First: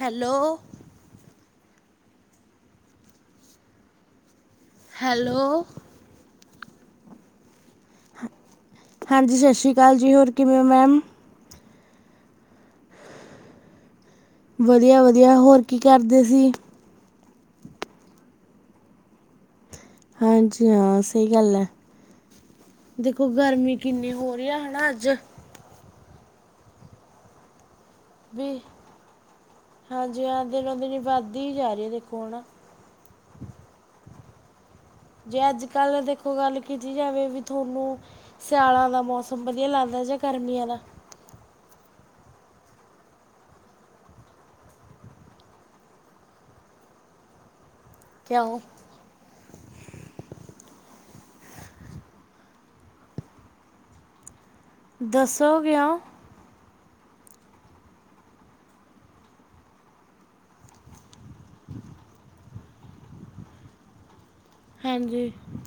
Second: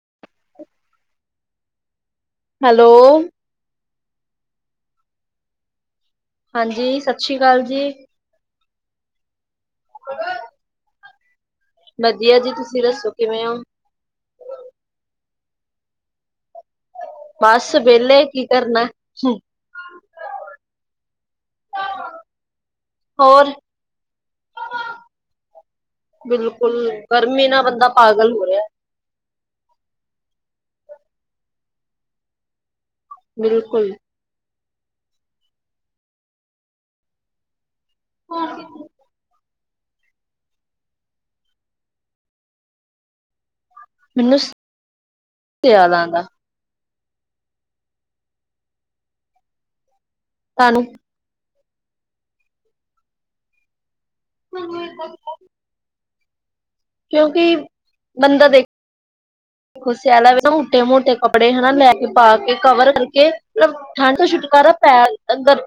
Hello, hello, hello, ਹਾਂਜੀ। ਸਤਿ ਸ੍ਰੀ ਅਕਾਲ ਜੀ। ਹਾਂਜੀ। ਸਤਿ ਸ਼੍ਰੀ ਅਕਾਲ ਜੀ। ਹੋਰ ਕਿਵੇਂ ਹੋ ਮੈਮ? ਵਧੀਆ ਜੀ। ਤੁਸੀਂ ਦੱਸੋ ਕਿਵੇਂ ਹੋ? ਵਧੀਆ -ਵਧੀਆ। ਹੋਰ ਕੀ ਕਰਦੇ ਸੀ? ਬਸ। ਵੇਹਲੇ ਕੀ ਕਰਨਾ। ਹਾਂਜੀ। ਹਾਂ, ਸਹੀ ਗੱਲ ਹੈ। ਦੇਖੋ ਹੋਰ ਗਰਮੀ ਕਿੰਨੀ ਹੋ ਰਹੀ ਹੈ ਹੈਾ ਅੱਜ। ਬਿਲਕੁਲ ਗਰਮੀ ਨਾਲ ਬੰਦਾ ਪਾਗ ਵੀ ਹਾਂਜੀ। ਹਾਂ, ਦਿਨੋ- ਦਿਨ ਵੱਧਦੀ ਜਾ ਰਹੀ ਹੈ ਦੇਖੋ ਹੁਣਾ। ਬਿਲਕੁਲ ਜੇ ਅੱਜ ਕੱਲ ਦੇਖੋ ਗੱਲ ਕੀਤੀ ਜਾਵੇ ਵੀ ਤੁਹਾਨੂੰ, ਸਿਆਲਾਂ ਦਾ ਮੌਸਮ। ਵਧੀਆ ਲੱਗਦਾ ਜ ਗਰਮਿਆਂ ਦਾ ਮੈਨੂੰ ਯਾਦ ਆਉਂਦਾ ਕਿਉਂ ਤਾਨੂੰ ਦੱਸੋ ਕਿਓ ਕਿਉਂਕਿ ਬੰਦਾ ਦੇਖ ਹੁਣ ਸਿਆਲਾ ਵੈ ਨਾ, ਮੋਟੇ ਮੋਟੇ ਕੱਪੜੇ ਹੈਨਾ ਲੈ ਕੇ, ਪਾ ਕੇ, ਕਵਰ ਕਰਕੇ ਮਤਲਬ ਠੰਡ ਤੋਂ ਛੁਟਕਾਰਾ ਪੈ, ਹਾਂਜੀ ਅਧਰ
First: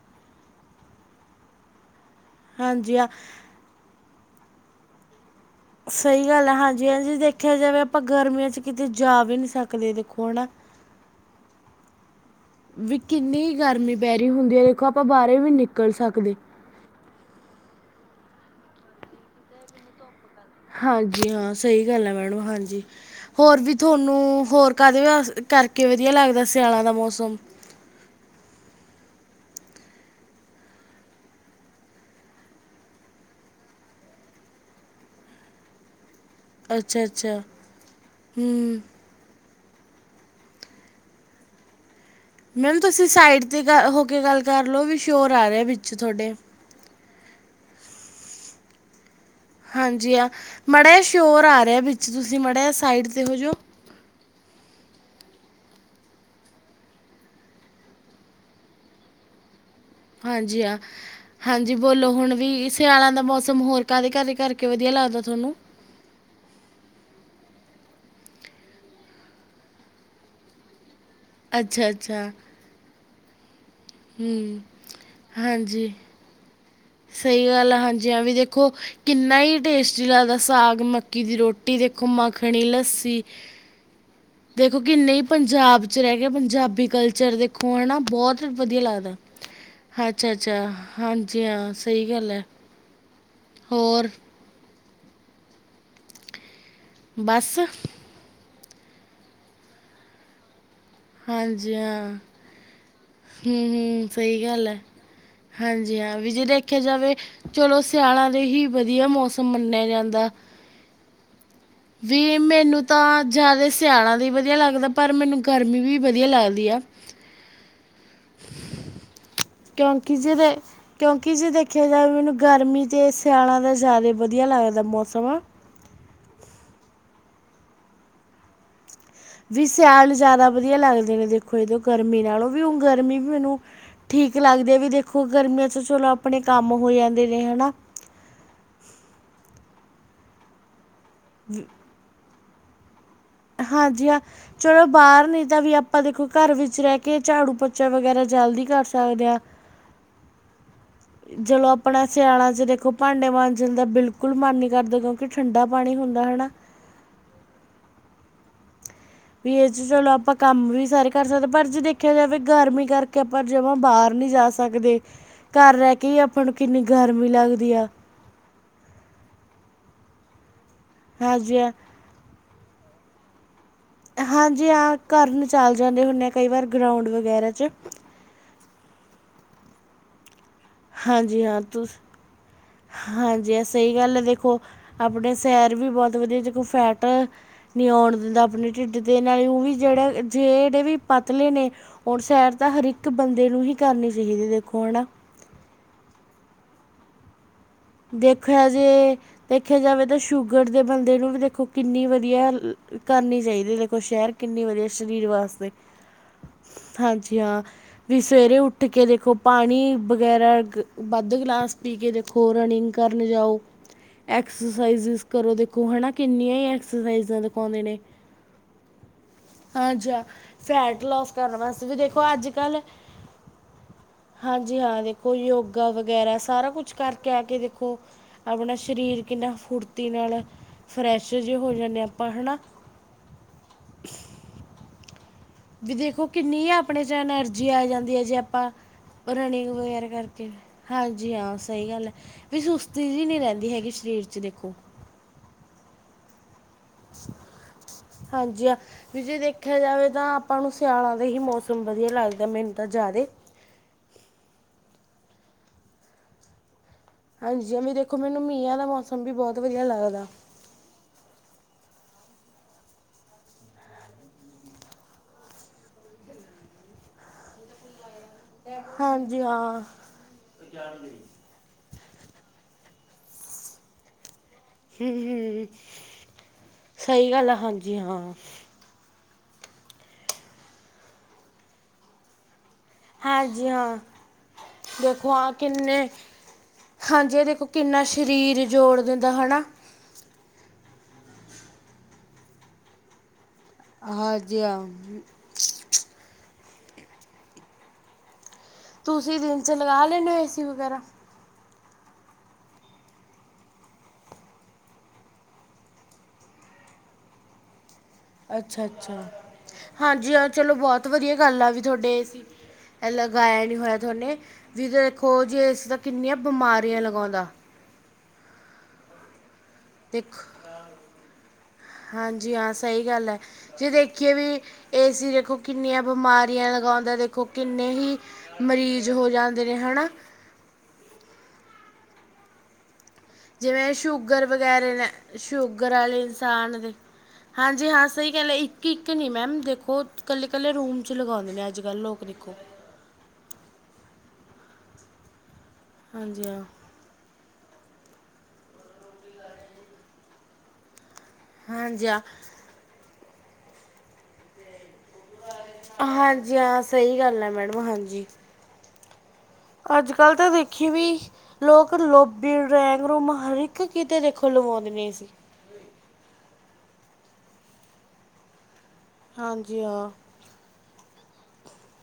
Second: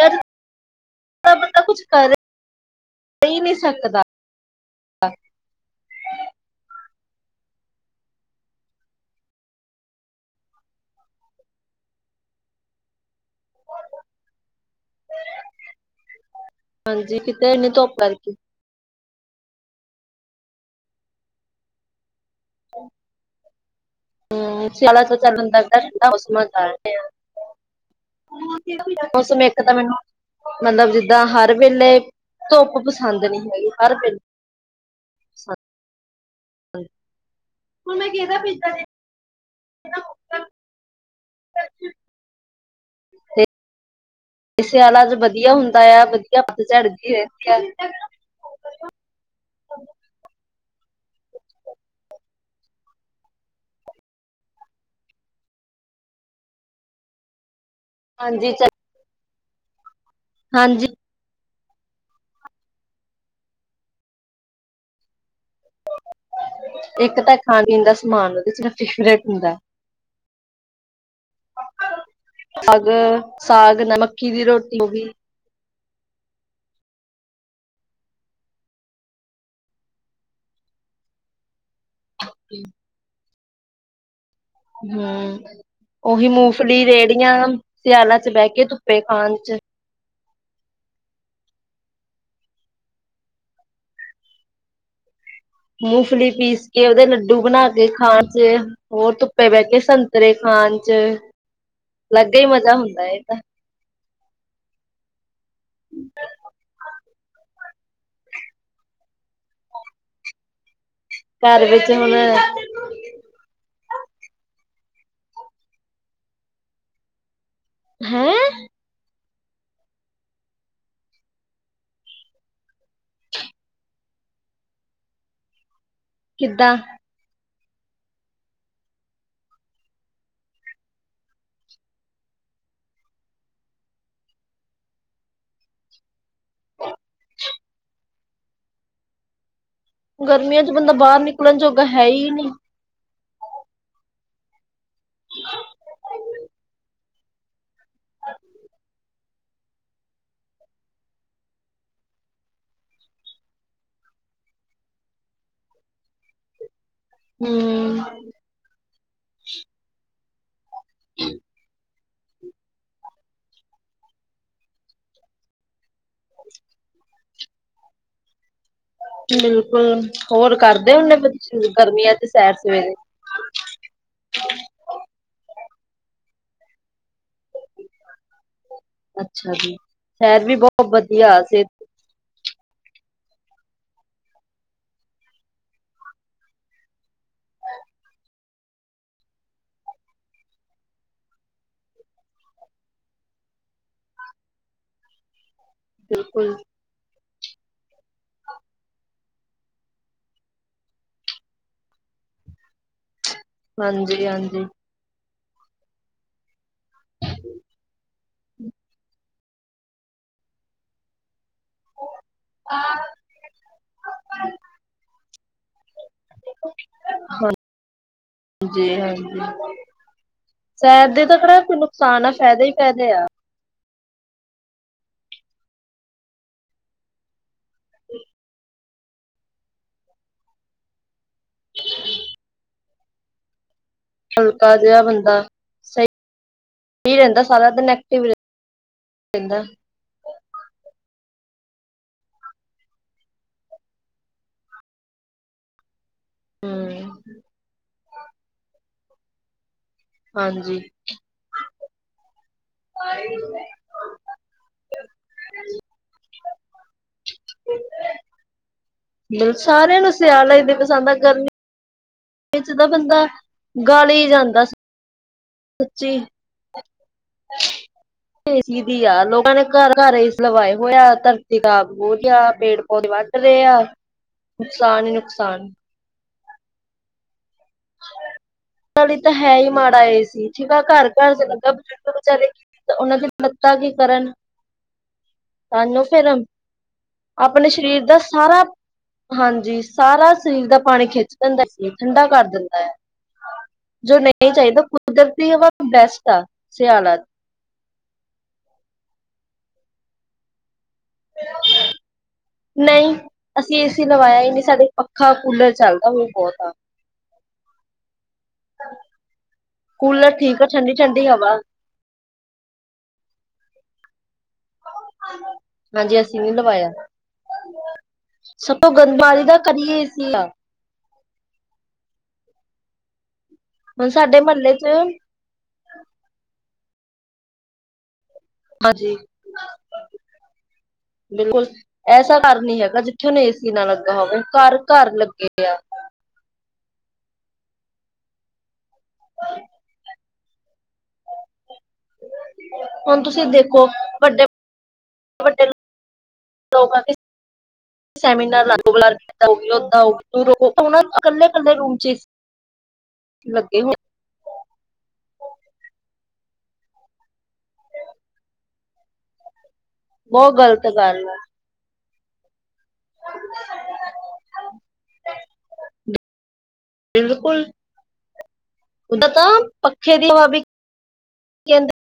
ਜਾ ਤਾਂ ਬੰਦਾ ਕੁਛ ਕਰੇ ਹਾਂਜੀ ਹਾਂ ਪੀ ਨਹੀਂ ਸਕਦਾ ਸਹੀ ਗੱਲ ਹੈ, ਹਾਂਜੀ- ਹਾਂਜੀ ਦੇਖਿਆ ਜਾਵੇ, ਆਪਾਂ ਗਰਮੀਆਂ 'ਚ ਕਿਤੇ ਜਾ ਵੀ ਨਹੀਂ ਸਕਦੇ ਦੇਖੋ ਹੈ ਨਾ ਵੀ ਕਿੰਨੀ ਗਰਮੀ ਪੈ ਰਹੀ ਹੁੰਦੀ ਹੈ, ਦੇਖੋ ਆਪਾਂ ਬਾਹਰ ਵੀ ਨੀ ਨਿਕਲ ਸਕਦੇ ਹਾਂਜੀ ਕਿਤੇ ਇੰਨੀ ਧੁੱਪ ਕਰ ਦੀ ਹਾਂਜੀ ਹਾਂ ਸਹੀ ਗੱਲ ਹੈ, ਮੈਡਮ ਹਾਂਜੀ ਹੋਰ ਵੀ ਤੁਹਾਨੂੰ ਹਮ ਹੋਰ ਸਿਆਲਾ ਕਾਹਦੇ ਤਾਂ ਚੱਲ ਬੰਦਾ ਕਰਕੇ ਠੰਡਾ ਵਧੀਆ ਮੌਸਮ ਲੱਗਦਾ, ਸਿਆਲਾਂ ਦਾ ਚ ਮੌਸਮ ਮੌਸਮ ਇੱਕ ਤਾਂ ਮੈਨੂੰ ਮਤਲਬ ਜਿੱਦਾਂ ਹਰ ਵੇਲੇ ਧੁੱਪ ਪਸੰਦ ਨਹੀਂ ਹੈਗੀ, ਹਰ ਵੇਲੇ ਪਸੰਦ ਅੱਛਾ ਅੱਛਾ ਹੁਣ ਮੈਂ ਕੇਦਾ ਪੀਤਾ ਹੂੰ ਐ ਮੈਮ ਤੁਸੀਂ ਸਾਈਡ 'ਤੇ ਹੋ ਕੇ ਗੱਲ ਕਰ ਲਓ, ਵੀ ਸ਼ੋਰ ਆ ਰਿਹਾ ਵਿੱਚ ਤੁਹਾਡੇ ਝੜ ਗਈ, ਵੇਖਿਆ ਹਾਂਜੀ ਆ ਮਾੜਾ ਜਿਹਾ ਸ਼ੋਰ ਆ ਰਿਹਾ ਵਿੱਚ, ਤੁਸੀਂ ਮਾੜਾ ਜਯਾ ਸਾਈਡ 'ਤੇ ਹੋ ਜਾਓ ਹਾਂਜੀ ਚ ਹਾਂਜੀ ਹਾਂ ਹਾਂਜੀ ਬੋਲੋ, ਹੁਣ ਵੀ ਸਿਆਲਾਂ ਦਾ ਮੌਸਮ ਹੋਰ ਕਾਹਦੇ ਕਾਹਦੇ ਕਰਕੇ ਵਧੀਆ ਲੱਗਦਾ ਤੁਹਾਨੂੰ ਇੱਕ ਤਾਂ ਖਾਣ ਪੀਣ ਦਾ ਸਮਾਨ ਉਹਦੇ ਚ ਫੇਵਰੇਟ ਹੁੰਦਾ ਅੱਛਾ ਅੱਛਾ ਸਾਗ ਸਾਗ ਨਾ ਮੱਕੀ ਦੀ ਹੂੰ ਰੋਟੀ, ਉਹ ਵੀ ਹਾਂਜੀ ਸਹੀ ਗੱਲ ਆ, ਹਾਂਜੀ ਹਾਂ ਵੀ ਦੇਖੋ ਕਿੰਨਾ ਹੀ ਟੇਸਟੀ ਲੱਗਦਾ ਸਾਗ ਮੱਕੀ ਦੀ ਰੋਟੀ, ਦੇਖੋ, ਮੱਖਣੀ ਲੱਸੀ ਦੇਖੋ ਹੂ, ਕਿੰਨੇ ਹੀ ਪੰਜਾਬ 'ਚ ਰਹਿ ਕੇ ਉਹੀ ਮੂੰਗਫਲੀ ਪੰਜਾਬੀ ਕਲਚਰ ਰੇੜੀਆਂ, ਦੇਖੋ ਹੈ ਨਾ ਸਿਆਲਾਂ ਚ ਬਹੁਤ ਬਹਿ ਕੇ ਵਧੀਆ ਧੁੱਪੇ ਲੱਗਦਾ ਖਾਣ ਚ ਅੱਛਾ -ਅੱਛਾ ਹਾਂਜੀ ਹਾਂ, ਸਹੀ ਗੱਲ ਹੈ, ਹੋਰ ਮੂੰਗਫਲੀ ਪੀਸ ਕੇ, ਉਹਦੇ ਲੱਡੂ ਬਸ ਬਣਾ ਕੇ ਖਾਣ ਚ ਹੋਰ ਧੁੱਪੇ ਬਹਿ ਕੇ ਸੰਤਰੇ ਖਾਣ ਚ, ਹਾਂਜੀ ਹਾਂ ਅਲੱਗ ਹੀ ਮਜ਼ਾ ਹੁੰਦਾ ਏ ਤਾਂ ਹੂੰ ਹੂੰ ਸਹੀ ਗੱਲ ਹੈ, ਹਾਂਜੀ ਹਾਂ, ਵੀ ਜੇ ਦੇਖਿਆ ਜਾਵੇ ਚਲੋ ਸਿਆਲਾਂ ਦੇ ਹੀ ਵਧੀਆ ਮੌਸਮ ਮੰਨਿਆ ਜਾਂਦਾ ਘਰ ਵਿੱਚ ਹੁਣ ਵੀ ਮੈਨੂੰ ਤਾਂ ਜਿਆਦਾ ਸਿਆਣਾ ਵੀ ਵਧੀਆ ਲੱਗਦਾ, ਪਰ ਮੈਨੂੰ ਗਰਮੀ ਵੀ ਵਧੀਆ ਲੱਗਦੀ ਆ ਹੈਂ ਕਿਉਂਕਿ ਜਿਹਦੇ ਕਿਉਂਕਿ ਜੇ ਦੇਖਿਆ ਜਾਵੇ, ਮੈਨੂੰ ਗਰਮੀ ਜੇ ਸਿਆਲ ਤਾਂ ਜ਼ਿਆਦਾ ਵਧੀਆ ਲੱਗਦਾ ਮੌਸਮ ਆ ਕਿਦਾਂ ਵੀ ਸੈਯਾਲ ਜ਼ਿਆਦਾ ਵਧੀਆ ਲੱਗਦੇ ਨੇ ਦੇਖੋ, ਜਦੋਂ ਗਰਮੀ ਨਾਲੋਂ, ਵੀ ਹੁਣ ਗਰਮੀ ਵੀ ਮੈਨੂੰ ਠੀਕ ਲੱਗਦੇ, ਵੀ ਦੇਖੋ ਗਰਮੀਆਂ ਚ ਚਲੋ ਆਪਣੇ ਕੰਮ ਹੋ ਜਾਂਦੇ ਨੇ, ਹੈਨਾ ਗਰਮੀਆਂ ਚ ਬੰਦਾ ਬਾਹਰ ਨਿਕਲਣ ਜੋਗਾ ਹੈ ਹੀ ਨਹੀਂ ਹਾਂਜੀ ਹਾਂ ਚਲੋ ਬਾਹਰ ਨੀ, ਤਾਂ ਵੀ ਆਪਾਂ ਦੇਖੋ ਘਰ ਵਿੱਚ ਰਹਿ ਕੇ, ਝਾੜੂ ਪਚਾ ਵਗੈਰਾ ਜਲਦੀ ਕਰ ਸਕਦੇ ਹਾਂ [unintelligible] ਚਲੋ ਆਪਣਾ ਸਿਆਲਾਂ ਚ ਦੇਖੋ ਭਾਂਡੇ ਮਾਜਣ ਬਿਲਕੁਲ ਮਨ ਨਹੀਂ ਕਰਦਾ ਕਿਉਂਕਿ ਠੰਡਾ ਪਾਣੀ ਹੁੰਦਾ ਹੈਨਾ। ਹੂੰ, ਵੀ ਇਹ ਚ ਚਲੋ ਆਪਾਂ ਕੰਮ ਵੀ ਸਾਰੇ ਕਰ ਸਕਦੇ ਪਰ ਜੇ ਦੇਖ। ਦੇਖਿਆ ਜਾਵੇ ਗਰਮੀ ਕਰਕੇ ਆਪਾਂ ਜਮਾਂ ਬਾਹਰ ਨਹੀਂ ਜਾ ਸਕਦੇ। ਘਰ ਰਹਿ ਕੇ ਹੀ ਆਪਾਂ ਨੂੰ ਕਿੰਨੀ ਗਰਮੀ ਲੱਗਦੀ ਆ। ਬਿਲਕੁਲ ਹੋਰ ਕਰਦੇ ਹੁਨੇ ਹਾਂਜੀ ਹਾਂ ਗਰਮੀਆਂ ਚ ਸੈਰ ਸਵੇਰੇ। ਹਾਂਜੀ ਹਾਂ ਕਰਨ ਚਲ ਜਾਂਦੇ ਹੁੰਦੇ ਆ ਕਈ ਵਾਰ ਗਰਾਉਂਡ ਵਗੈਰਾ ਚ ਅੱਛਾ ਜੀ, ਸੈਰ ਵੀ ਬਹੁਤ। ਵਧੀਆ ਹਾਂਜੀ ਹਾਂ ਸਿਹਤ ਤੁਸੀ ਹਾਂਜੀ ਸਹੀ ਗੱਲ ਹੈ ਦੇਖੋ। ਆਪਣੇ ਸੈਰ ਵੀ ਬਹੁਤ ਵਧੀਆ ਜੇ ਕੋਈ ਫੈਟ ਆ। ਨਹੀਂ ਆਉਣ ਦਿੰਦਾ ਆਪਣੇ ਢਿੱਡ ਦੇ ਨਾਲ ਹੀ ਉਹ ਵੀ ਜਿਹੜੇ ਜਿਹੜੇ ਵੀ ਪਤਲੇ ਨੇ। ਹੁਣ ਸੈਰ ਤਾਂ ਹਰ ਇੱਕ ਬੰਦੇ ਨੂੰ ਹੀ ਕਰਨੀ ਚਾਹੀਦੀ ਹੈ ਦੇਖੋ ਹਨਾ। ਬਿਲਕੁਲ। ਦੇਖਿਆ ਜੇ ਦੇਖਿਆ ਜਾਵੇ ਤਾਂ ਸ਼ੂਗਰ ਦੇ ਬੰਦੇ ਨੂੰ ਵੀ ਦੇਖੋ ਕਿੰਨੀ ਵਧੀਆ। ਕਰਨੀ ਚਾਹੀਦੀ ਦੇਖੋ ਹਾਂਜੀ ਸੈਰ ਕਿੰਨੀ ਹਾਂਜੀ ਵਧੀਆ। ਸਰੀਰ ਵਾਸਤੇ ਹਾਂਜੀ ਹਾਂ ਵੀ ਸਵੇਰੇ ਉੱਠ ਕੇ ਦੇਖੋ। ਪਾਣੀ ਵਗੈਰਾ ਵੱਧ ਗਲਾਸ ਪੀ ਕੇ ਦੇਖੋ, ਰਨਿੰਗ ਕਰਨ ਜਾਓ। ਐਕਸਰਸਾਈਜ਼ਿਸ ਕਰੋ, ਦੇਖੋ ਹੈ ਨਾ ਕਿੰਨੀਆਂ ਹੀ ਐਕਸਰਸਾਈਜ਼ਾਂ ਦਿਖਾਉਂਦੇ ਨੇ। ਜੀ ਹਾਂਜੀ ਹਾਂ ਜੀ ਹਾਂ ਫੈਟ ਸੈਰ ਦੇ ਲੋਸ ਤਾਂ ਕਰਨ ਕਿਹੜਾ ਕੋਈ ਵਾਸਤੇ ਵੀ ਦੇਖੋ ਨੁਕਸਾਨ ਆ ਅੱਜ ਫਾਇਦੇ ਹੀ ਕੱਲ। ਫਾਇਦੇ ਆ ਹਾਂ ਜੀ, ਹਾਂ ਦੇਖੋ ਯੋਗਾ ਵਗੈਰਾ ਸਾਰਾ ਕੁਛ ਕਰਕੇ ਆ ਕੇ ਦੇਖੋ। ਆਪਣਾ ਸਰੀਰ ਕਿੰਨਾ ਫੁਰਤੀ ਨਾਲ ਫਰੈਸ਼ ਜਿਹਾ ਹੋ ਜਾਂਦੇ ਹਾਂ, ਆਪਾਂ ਹਨਾ। ਹਲਕਾ ਜਿਹਾ ਬੰਦਾ। ਵੀ ਸਹੀ ਦੇਖੋ ਕਿੰਨੀ ਆਪਣੇ 'ਚ ਰਹਿੰਦਾ ਐਨਰਜੀ ਸਾਰਾ ਆ ਦਿਨ ਜਾਂਦੀ ਹੈ ਐਕਟਿਵ ਜੇ ਆਪਾਂ ਰਹਿੰਦਾ ਰਨਿੰਗ ਵਗੈਰਾ ਕਰ। ਹਾਂਜੀ ਹਾਂ, ਸਹੀ ਗੱਲ ਐ ਵੀ ਸੁਸਤੀ ਜੇ ਨਹੀਂ ਰਹਿੰਦੀ ਹੈਗੀ ਸਰੀਰ 'ਚ। ਦੇਖੋ ਹਹ ਮ। ਹਾਂਜੀ ਆ, ਵੀ ਜੇ ਦੇਖਿਆ ਜਾਵੇ, ਤਾਂ ਆਪਾਂ ਨੂੰ ਹਾਂਜੀ ਸਿਆਲਾਂ ਦੇ ਹੀ ਮੌਸਮ। ਵਧੀਆ ਲੱਗਦਾ, ਮੈਨੂੰ ਤਾਂ ਜਿਆਦੇ। ਹਾਂ ਜੀ, ਵੀ ਦੇਖੋ। ਮੈਨੂੰ ਮੀਹਾਂ ਦਾ ਮੌਸਮ ਵੀ ਬਹੁਤ ਵਧੀਆ ਲੱਗਦਾ। ਇੇਨੇ ਪਸੰਦਾਂ ਕਰਨੀ। ਵਿੱਚ ਤਾਂ ਬੰਦਾ, ਗਾਲੀ ਜਾਂਦਾ ਸੀ। ਸੱਚੀ ਸ। ਏ ਸੀ ਵੀ ਆ ਹਾਂਜੀ ਲੋਕਾਂ ਨੇ ਹਾਂ ਘਰ-ਘਰ ਏਸੀ ਲਵਾਏ ਹੋਏਆ ਆ। ਖਰਾਬ ਹੋ ਗਿਐ, ਪੇੜ-ਪੌਦੇ ਵੱਢ ਰਹੇ ਆ। ਨੁਕਸਾਨ ਹੀ ਹਮ ਹਮ ਨੁਕਸਾਨ ਸਹੀ ਗੱਲ ਆ ਹਾਂਜੀ ਹਾਂ। ਲਈ ਤਾਂ ਹੈ ਹੀ ਮਾੜਾ ਇਹਏ ਸੀ ਠੀਕ ਆ ਘਰ ਘਰ ਚਲੂਗਾ ਬਜ਼ੁਰਗ ਵਿਚਾਰੇ। ਤਾਂ ਉਨਾਂ ਦੀਆਂ ਹਾਂਜੀ ਲੱਤਾਂ ਕੀ ਹਾਂ ਕਰਨ। ਦੇਖੋ ਹਾਂ ਸਾਨੂੰ ਕਿੰਨੇ। ਫਿਰ ਹਾਂ ਜੀ, ਇਹ ਦੇਖੋ ਆਪਣੇ ਕਿੰਨਾ ਦਾ ਸਾਰਾ ਸਰੀਰ ਜੋੜ ਦਿੰਦਾ ਹਨਾ। ਹਾਂਜੀ ਸਾਰਾ ਸਰੀਰ ਦਾ ਪਾਣੀ ਖਿੱਚ ਦਿੰਦਾ ਸਰੀਰ ਠੰਡਾ ਕਰ ਦਿੰਦਾ ਹੈ। ਜੋ ਨਹੀਂ ਹਾਂਜੀ ਹਾਂ ਚਾਹੀਦਾ ਕੁਦਰਤੀ ਹਵਾ, ਬੈਸਟ ਆ ਸਿਆਾਲਤ। ਤੁਸੀਂ ਦਿਨ 'ਚ ਲਗਾ ਲੈਂਦੇ ਹੋ, ਏ ਸੀ ਵਗੈਰਾ। ਨਹੀਂ, ਅਸੀਂ ਏ ਸੀ ਲਵਾਇਆ ਹੀ ਨਹੀਂ। ਸਾਡੇ ਪੱਖਾ ਕੂਲਰ ਚੱਲਦਾ, ਹੁਣ ਬਹੁਤਾ ਆ। ਅੱਛਾ ਅੱਛਾ, ਹਾਂ ਕੂਲਰ ਜੀ ਆਹ ਠੀਕ ਆ ਚਲੋ ਠੰਡੀ ਬਹੁਤ ਠੰਡੀ ਵਧੀਆ ਹਵਾ ਗੱਲ ਆ ਵੀ। ਤੁਹਾਡੇ ਏਸੀ ਲਗਾਇਆ ਨਹੀਂ, ਹੋਇਆ ਤੁਹਾਨੂੰ ਵੀ। ਹੋਰ ਜੇ ਏ ਸੀ ਤਾਂ ਹਾਂਜੀ ਕਿੰਨੀਆਂ ਅਸੀਂ ਨੀ ਲਵਾਇਆ ਬਿਮਾਰੀਆਂ ਲੱਗਦੀਆਂ। ਸਭ ਤੋਂ ਗੰਦ ਪਾਣੀ ਤਾਂ। ਦੇਖੋ ਹਾਂਜੀ ਆ ਸਹੀ ਗੱਲ ਹੈ। ਜੇ ਹੁਣ ਦੇਖੀਏ ਸਾਡੇ ਵੀ। ਮਹੱਲੇ ਚ ਏ ਸੀ ਦੇਖੋ। ਕਿੰਨੀਆਂ ਬਿਮਾਰੀਆਂ ਲਗਾਉਂਦਾ, ਦੇਖੋ ਕਿੰਨੇ ਹੀ ਮਰੀਜ਼ ਹਾਂਜੀ ਹੋ, ਜਾਂਦੇ ਨੇ ਹਨਾ। ਬਿਲਕੁਲ ਐਸਾ ਘਰ ਨੀ ਹੈਗਾ, ਜਿੱਥੇ ਹੁਣ ਏ ਸੀ ਨਾ ਜਿਵੇਂ ਲੱਗਾ ਹੋਵੇ। ਘਰ-ਘਰ ਲੱਗੇ ਪਿਆ। ਕਾ ਇਨਸਾਨ ਦੇ ਹਾਂਜੀ ਹਾਂ, ਸਹੀ ਗੱਲ ਇੱਕ ਇੱਕ ਨਹੀਂ ਮੈਮ ਦੇਖੋ, ਨਾਲੇ ਇਨਸਾਨ ਦੇ ਹਾਂਜੀ ਹਾਂ ਸਹੀ ਗੱਲ ਇੱਕ ਇੱਕ ਨਹੀਂ ਮੈਮ ਦੇਖੋ। ਇਕੱਲੇ-ਇਕੱਲੇ ਰੂਮ ' ਲਗਾਉਂਦੇ ਨੇ ਅੱਜ ਕੱਲ ਲੋਕ ਦੇਖੋ। ਹੁਣ ਤੁਸੀਂ ਦੇਖੋ ਵੱਡੇ-ਵੱਡੇ ਹਾਂਜੀ ਹਾਂ। ਸੈਮੀਨਾਰ ਲਲਦਾਂ, ਹੋਊਗੀ ਓਦਾਂ ਹੋਊਗੀ। ਤ, ਰਕੋ ਉਹਨਾਂ ਇਕੱਲੇ-ਇਕੱਲੇ ਰੂਮ ਹਾਂਜੀ 'ਚ ਹਾਂ ਲੱਗੇ ਹੋ। ਹਾਂ ਜੀ, ਹਾਂ ਸਹੀ ਗੱਲ ਆ ਮੈਡਮ ਹਾਂ ਜੀ। ਅਜ ਕੱਲ ਤਾਂ, ਬਹੁਤ ਗ਼ਲਤ ਦੇਖੀ ਵੀ। ਗੱਲ ਆ ਲੋਕ ਲੋਬੀ ਡੈਂਗ ਰੂਮ ਹਰ, ਇੱਕ ਕਿਤੇ ਦੇਖੋ ਲਵਾਉਂਦੇ ਨੇ ਸੀ। ਬਿਲਕੁਲ ਉਦਾ ਤਾਂ ਹਾਂਜੀ ਹਾਂ ਪੱਖੇ ਦੀ ਹਵਾ ਵੀ ਕੈਦਐ।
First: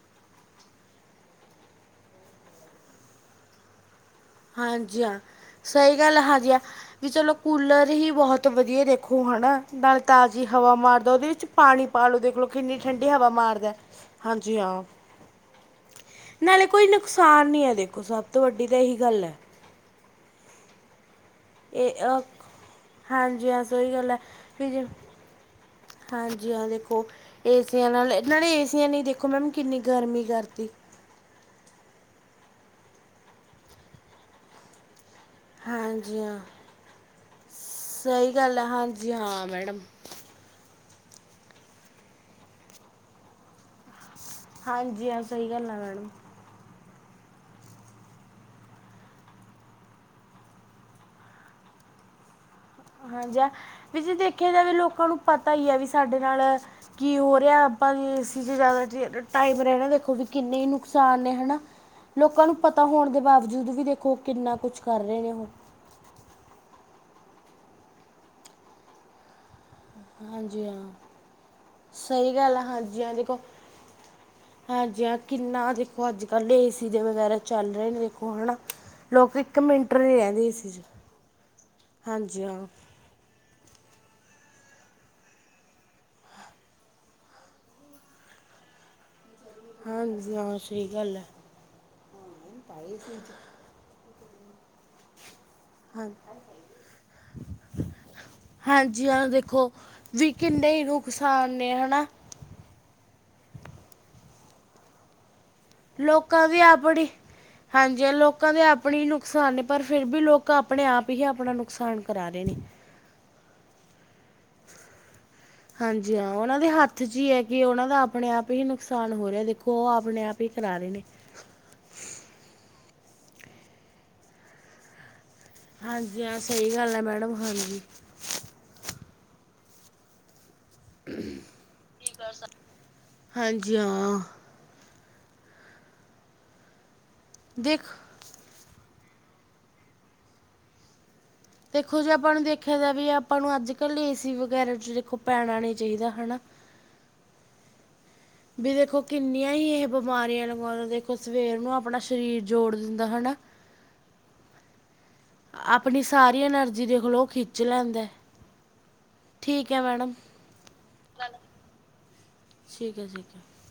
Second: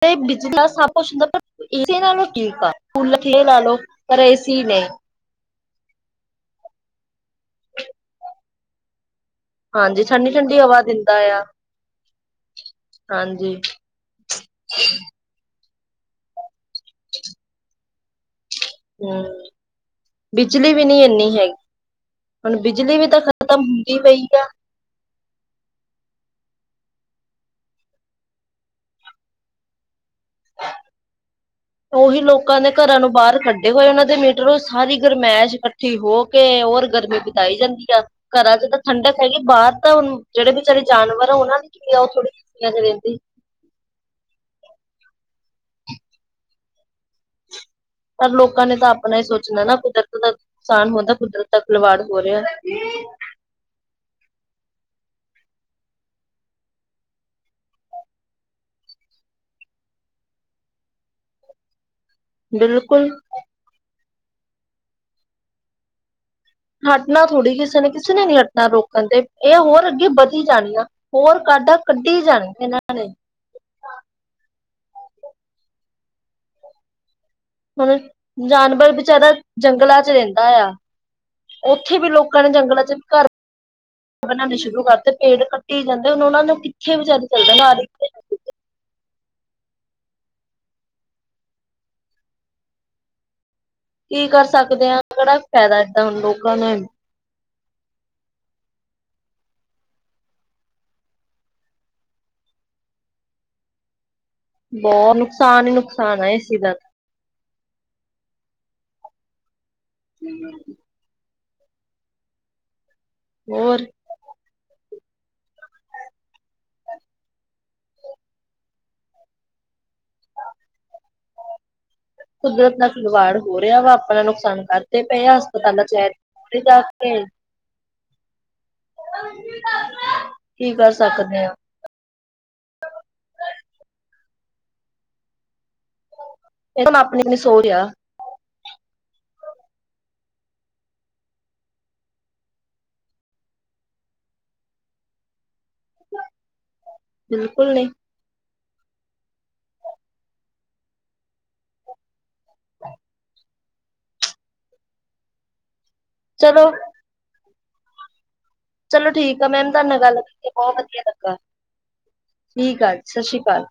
ਤੇ ਬਿਜਲੀ ਨਾਲ ਸਭ ਕੁਛ, ਹੁੰਦਾ ਪਰ ਏ ਨਾਲ ਠੀਕ ਆ ਫ ਲੈ ਲਓ। ਪਰ ਏਸੀ ਹਾਂ ਨੇ ਜੀ, ਹਾਂ। ਸਹੀ ਗੱਲ ਹ ਹਾਂਜੀ ਹਾ, ਵੀ ਚਲੋ ਕੂਲਰ ਹੀ ਬਹੁਤ ਵਧੀਆ ਦੇਖੋ ਹੈ ਨਾ। ਨਾਲ ਹਾਂਜੀ ਠੰਡੀ ਤਾਜ਼ੀ ਠੰਡੀ ਹਵਾ, ਮਾਰਦਾ ਦਿੰਦਾ ਉਹਦੇ ਆ ਵਿੱਚ ਪਾਣੀ ਪਾਾਲੋ ਦੇਖਲੋ ਕਿੰਨੀ ਠੰਡੀ ਹਵਾ ਹਾਂਜੀ ਮਾਰਦਾ। ਹਾਂ ਜੀ ਹਾਂ, ਨਾਲੇ ਕੋਈ ਨੁਕਸਾਨ ਨੀ ਹੈ ਦੇਖੋ ਸਭ ਤੋਂ ਵੱਡੀ ਤਾਂ ਇ ਹੀ। ਹਮ, ਬਿਜਲੀ ਵੀ ਨੀ ਇੰਨੀ ਹੈਗੀ। ਇਹ ਅ, ਹੁਣ ਬਿਜਲੀ ਵੀ ਤਾਂ ਹਾਂ ਜੀ ਖ਼ਤਮ ਹਾਂ, ਸੋਹੀ ਹੁੰਦੀ ਗੱਲ ਹੈ। ਪਈ ਆ ਫ ਜੇ ਹਾਂ ਜੀ ਹਾਂ, ਦੇਖੋ ਏਸੀਆਂ ਨਾਲ ਨਾਲੇ, ਏਸੀਆਂ ਲਈ ਦੇਖੋ ਮੈਮ ਕਿੰਨੀ ਗਰਮੀ ਕਰਤੀ। ਉ ਹੀ ਲੋਕਾਂ ਦੇ ਘਰਾਂ, ਨੂੰ ਬਾਹਰ ਕੱਢੇ ਹੋਏ ਉਹਨਾਂ ਦੇ ਮੀਟਰ ਉਹ ਸਾਰੀ ਗਰਮੈਸ਼। ਇਕੱਠੀ ਹਾਂਜੀ ਹੋ ਹਾਂ ਕੇ ਹੋਰ ਗਰਮੀ ਬਿਤਾਈ ਜਾਂਦੀ ਆ ਸਹੀ ਘਰਾਂ ਗੱਲ ਹੈ ਚ ਤਾਂ ਹਾਂਜੀ ਠੰਡਕ ਹੈਗੀ ਹਾਂ ਬਾਹਰ ਮੈਡਮ ਤਾਂ ਹੁਣ ਜਿਹੜੇ ਬੇਚਾਰੇ ਜਾਨਵਰ ਆ ਉਹਨਾਂ ਨੇ ਕੀ ਆ ਉਹ ਥੋੜੀ ਰਹਿੰਦੀ। ਹਾਂਜੀ ਹਾਂ ਸਹੀ ਗੱਲ ਆ ਮੈਡਮ। ਪਰ ਲੋਕਾਂ ਨੇ ਤਾਂ ਆਪਣਾ ਹੀ ਸੋਚਣਾ ਨਾ ਕੁਦਰਤ ਦਾ ਨੁਕਸਾਨ ਹੁੰਦਾ ਕੁਦਰਤ ਦਾ ਖਿਲਵਾੜ ਹੋ ਰਿਹਾ। ਹਾਂਜੀ ਵੀ ਦੇਖਿਆ ਜਾਵੇ ਲੋਕਾਂ ਨੂੰ ਪਤਾ ਹੀ ਹੈ ਵੀ ਸਾਡੇ ਨਾਲ ਕੀ ਹੋ ਰਿਹਾ ਆਪਾਂ ਵੀ ਏਸੀ 'ਚ ਜ਼ਿਆਦਾ ਚ ਟਾਈਮ ਰਹਿਣਾ ਦੇਖੋ ਵੀ ਕਿੰਨੇ ਹੀ ਨੁਕਸਾਨ ਨੇ ਹੈਾ। ਲੋਕਾਂ ਨੂੰ ਪਤਾ ਬਿਲਕੁਲ ਹੋਣ ਦੇ ਬਾਵਜੂਦ ਵੀ ਦੇਖੋ ਕਿੰਨਾ ਕੁਛ ਕਰ ਰਹੇ ਨੇ ਉਹ ਹਟਨਾ ਥੋੜ੍ਹੀ ਕਿਸੇ ਨੇ ਕਿਸੇ ਨੇ ਨੀ ਹਟਣਾ ਰੋਕਣ ਤੇ ਇਹ ਹੋਰ ਵਧੀ ਹਾਂਜੀ ਹਾਂ ਜਾਣੀਆਂ ਹੋਰ ਕਾਡਾਂ ਕੱਢੀ ਸਹੀ ਜਾਣੀਆਂ ਗੱਲ ਹੈ ਇਹਨਾਂ ਹਾਂਜੀ ਨੇ ਹਾਂ ਦੇਖੋ ਹਾਂਜੀ ਹ ਕਿੰਨਾ ਦੇਖੋ ਅੱਜ ਕੱਲ੍ਹ ਏਸੀ ਦੇ ਵਗੈਰਾ ਚੱਲ ਰਹੇ ਹੁਣ ਨੇ ਦੇਖੋ ਹੈ ਜਾਨਵਰ ਵਿਚਾਰਾ ਲੋਕ ਇੱਕ ਮਿੰਟ ਜੰਗਲਾਂ ਚ ਨਹੀਂ ਰਹਿੰਦਾ ਰਹਿੰਦੇ ਆ ਸੀ ਚ ਉੱਥੇ ਵੀ ਲੋਕਾਂ ਹਾਂਜੀ ਨੇ ਹਾਂ ਜੰਗਲਾਂ ਚ ਵੀ ਘਰ ਬਣਾਉਣੇ ਸ਼ੁਰੂ ਕਰਦੇ ਪੇੜ ਕੱਟੀ ਜਾਂਦੇ ਹੁਣ ਉਹ ਨੂੰ ਕਿੱਥੇ ਵਿਚਾਰੇ ਚੱਲਦੇ ਬ ਹਾਂਜੀ ਹਾਂ ਸਹੀ ਗੱਲ ਹੈ। ਕੀ ਕਰ ਸਕਦੇ ਹਾਂ, ਕਿਹੜਾ ਫਾਇਦਾ ਏਦਾਂ ਹਾਂ ਲੋਕਾਂ ਨੂੰ। ਹਾਂਜੀ ਹਾਂ ਦੇਖੋ ਵੀ ਕਿੰਨੇ ਹੀ ਨੁਕਸਾਨ ਨੇ ਹਨਾ। ਬਹੁਤ ਨੁਕਸਾਨ ਹੀ ਨੁ ਲੋਕਾਂ ਦੀ ਆਪਣੀ ਹਾਂਜੀ ਲੋਕਾਂ ਦੇ ਆਪਣੇ ਨੁਕਸਾਨ ਪਰ ਫਿਰ ਵੀ ਲੋਕ ਆਪਣੇ ਆਪ ਹੀ ਆਪਣਾ ਨੁਕਸਾਨ ਕਰਾ ਰਹੇ ਨੇ ਹੋਰ ਹਾਂਜੀ ਹਾਂ ਉਹਨਾਂ ਦੇ ਹੱਥ ਚ ਹੀ ਹੈ ਕਿ ਉਹਨਾਂ ਦਾ ਆਪਣੇ ਆਪ ਹੀ ਨੁਕਸਾਨ ਹੋ ਰਿਹਾ ਦੇਖੋ ਉਹ ਆਪਣੇ ਆਪ ਹੀ ਕਰਾ ਰਹੇ ਨੇ ਕੁਦਰਤ ਨਾਲ ਖਿਲਵਾੜ ਹੋ ਰਿਹਾ ਵਾ ਆਪਣਾ ਨੁਕਸਾਨ ਕਰਦੇ ਪਏ ਆ। ਹਸਪਤਾਲਾਂ ਚ ਹਾਂਜੀ ਹਾਂ ਸਹੀ ਜਾ ਗੱਲ ਹੈ ਕੇ ਮੈਡਮ ਹਾਂਜੀ ਕੀ ਕਰ ਸਕਦੇ ਆ। ਹਾਂਜੀ ਹਾਂ ਇਹ ਮ ਆਪਣੇ ਨੇ ਸੋ ਦੇਖ ਰਿਹਾ। ਦੇਖੋ ਜੇ ਆਪਾਂ ਨੂੰ ਦੇਖਿਆ ਜਾ ਵੀ ਆਪਾਂ ਨੂੰ ਅੱਜ ਕੱਲ ਏ ਸੀ ਵਗੈਰਾ ਚ ਦੇਖੋ ਪੈਣਾ ਨਹੀਂ ਚਾਹੀਦਾ ਹਨਾ। ਬਿਲਕੁਲ ਨਹੀਂ। ਵੀ ਦੇਖੋ ਕਿੰਨੀਆਂ ਹੀ ਇਹ ਬਿਮਾਰੀਆਂ ਲ ਦੇਖੋ ਸਵੇਰ ਨੂੰ ਆਪਣਾ ਸਰੀਰ ਜੋੜ ਦਿੰਦਾ ਹਨਾ ਆਪਣੀ ਸਾਰੀ ਚਲੋ ਐਨਰਜੀ ਦੇਖਲੋ ਖਿੱਚ ਲੈਂਦਾ ਚਲੋ ਠੀਕ ਆ ਮੈਮ ਹੈ ਤੁਹਾਡੇ ਨਾਲ ਮੈਡਮ ਗੱਲ ਕਰਕੇ ਬਹੁਤ ਵਧੀਆ ਲੱਗਾ ਠੀਕ ਆ ਠੀਕ ਹੈ ਸਤਿ ਠੀਕ ਸ੍ਰੀ ਹੈ ਅਕਾਲ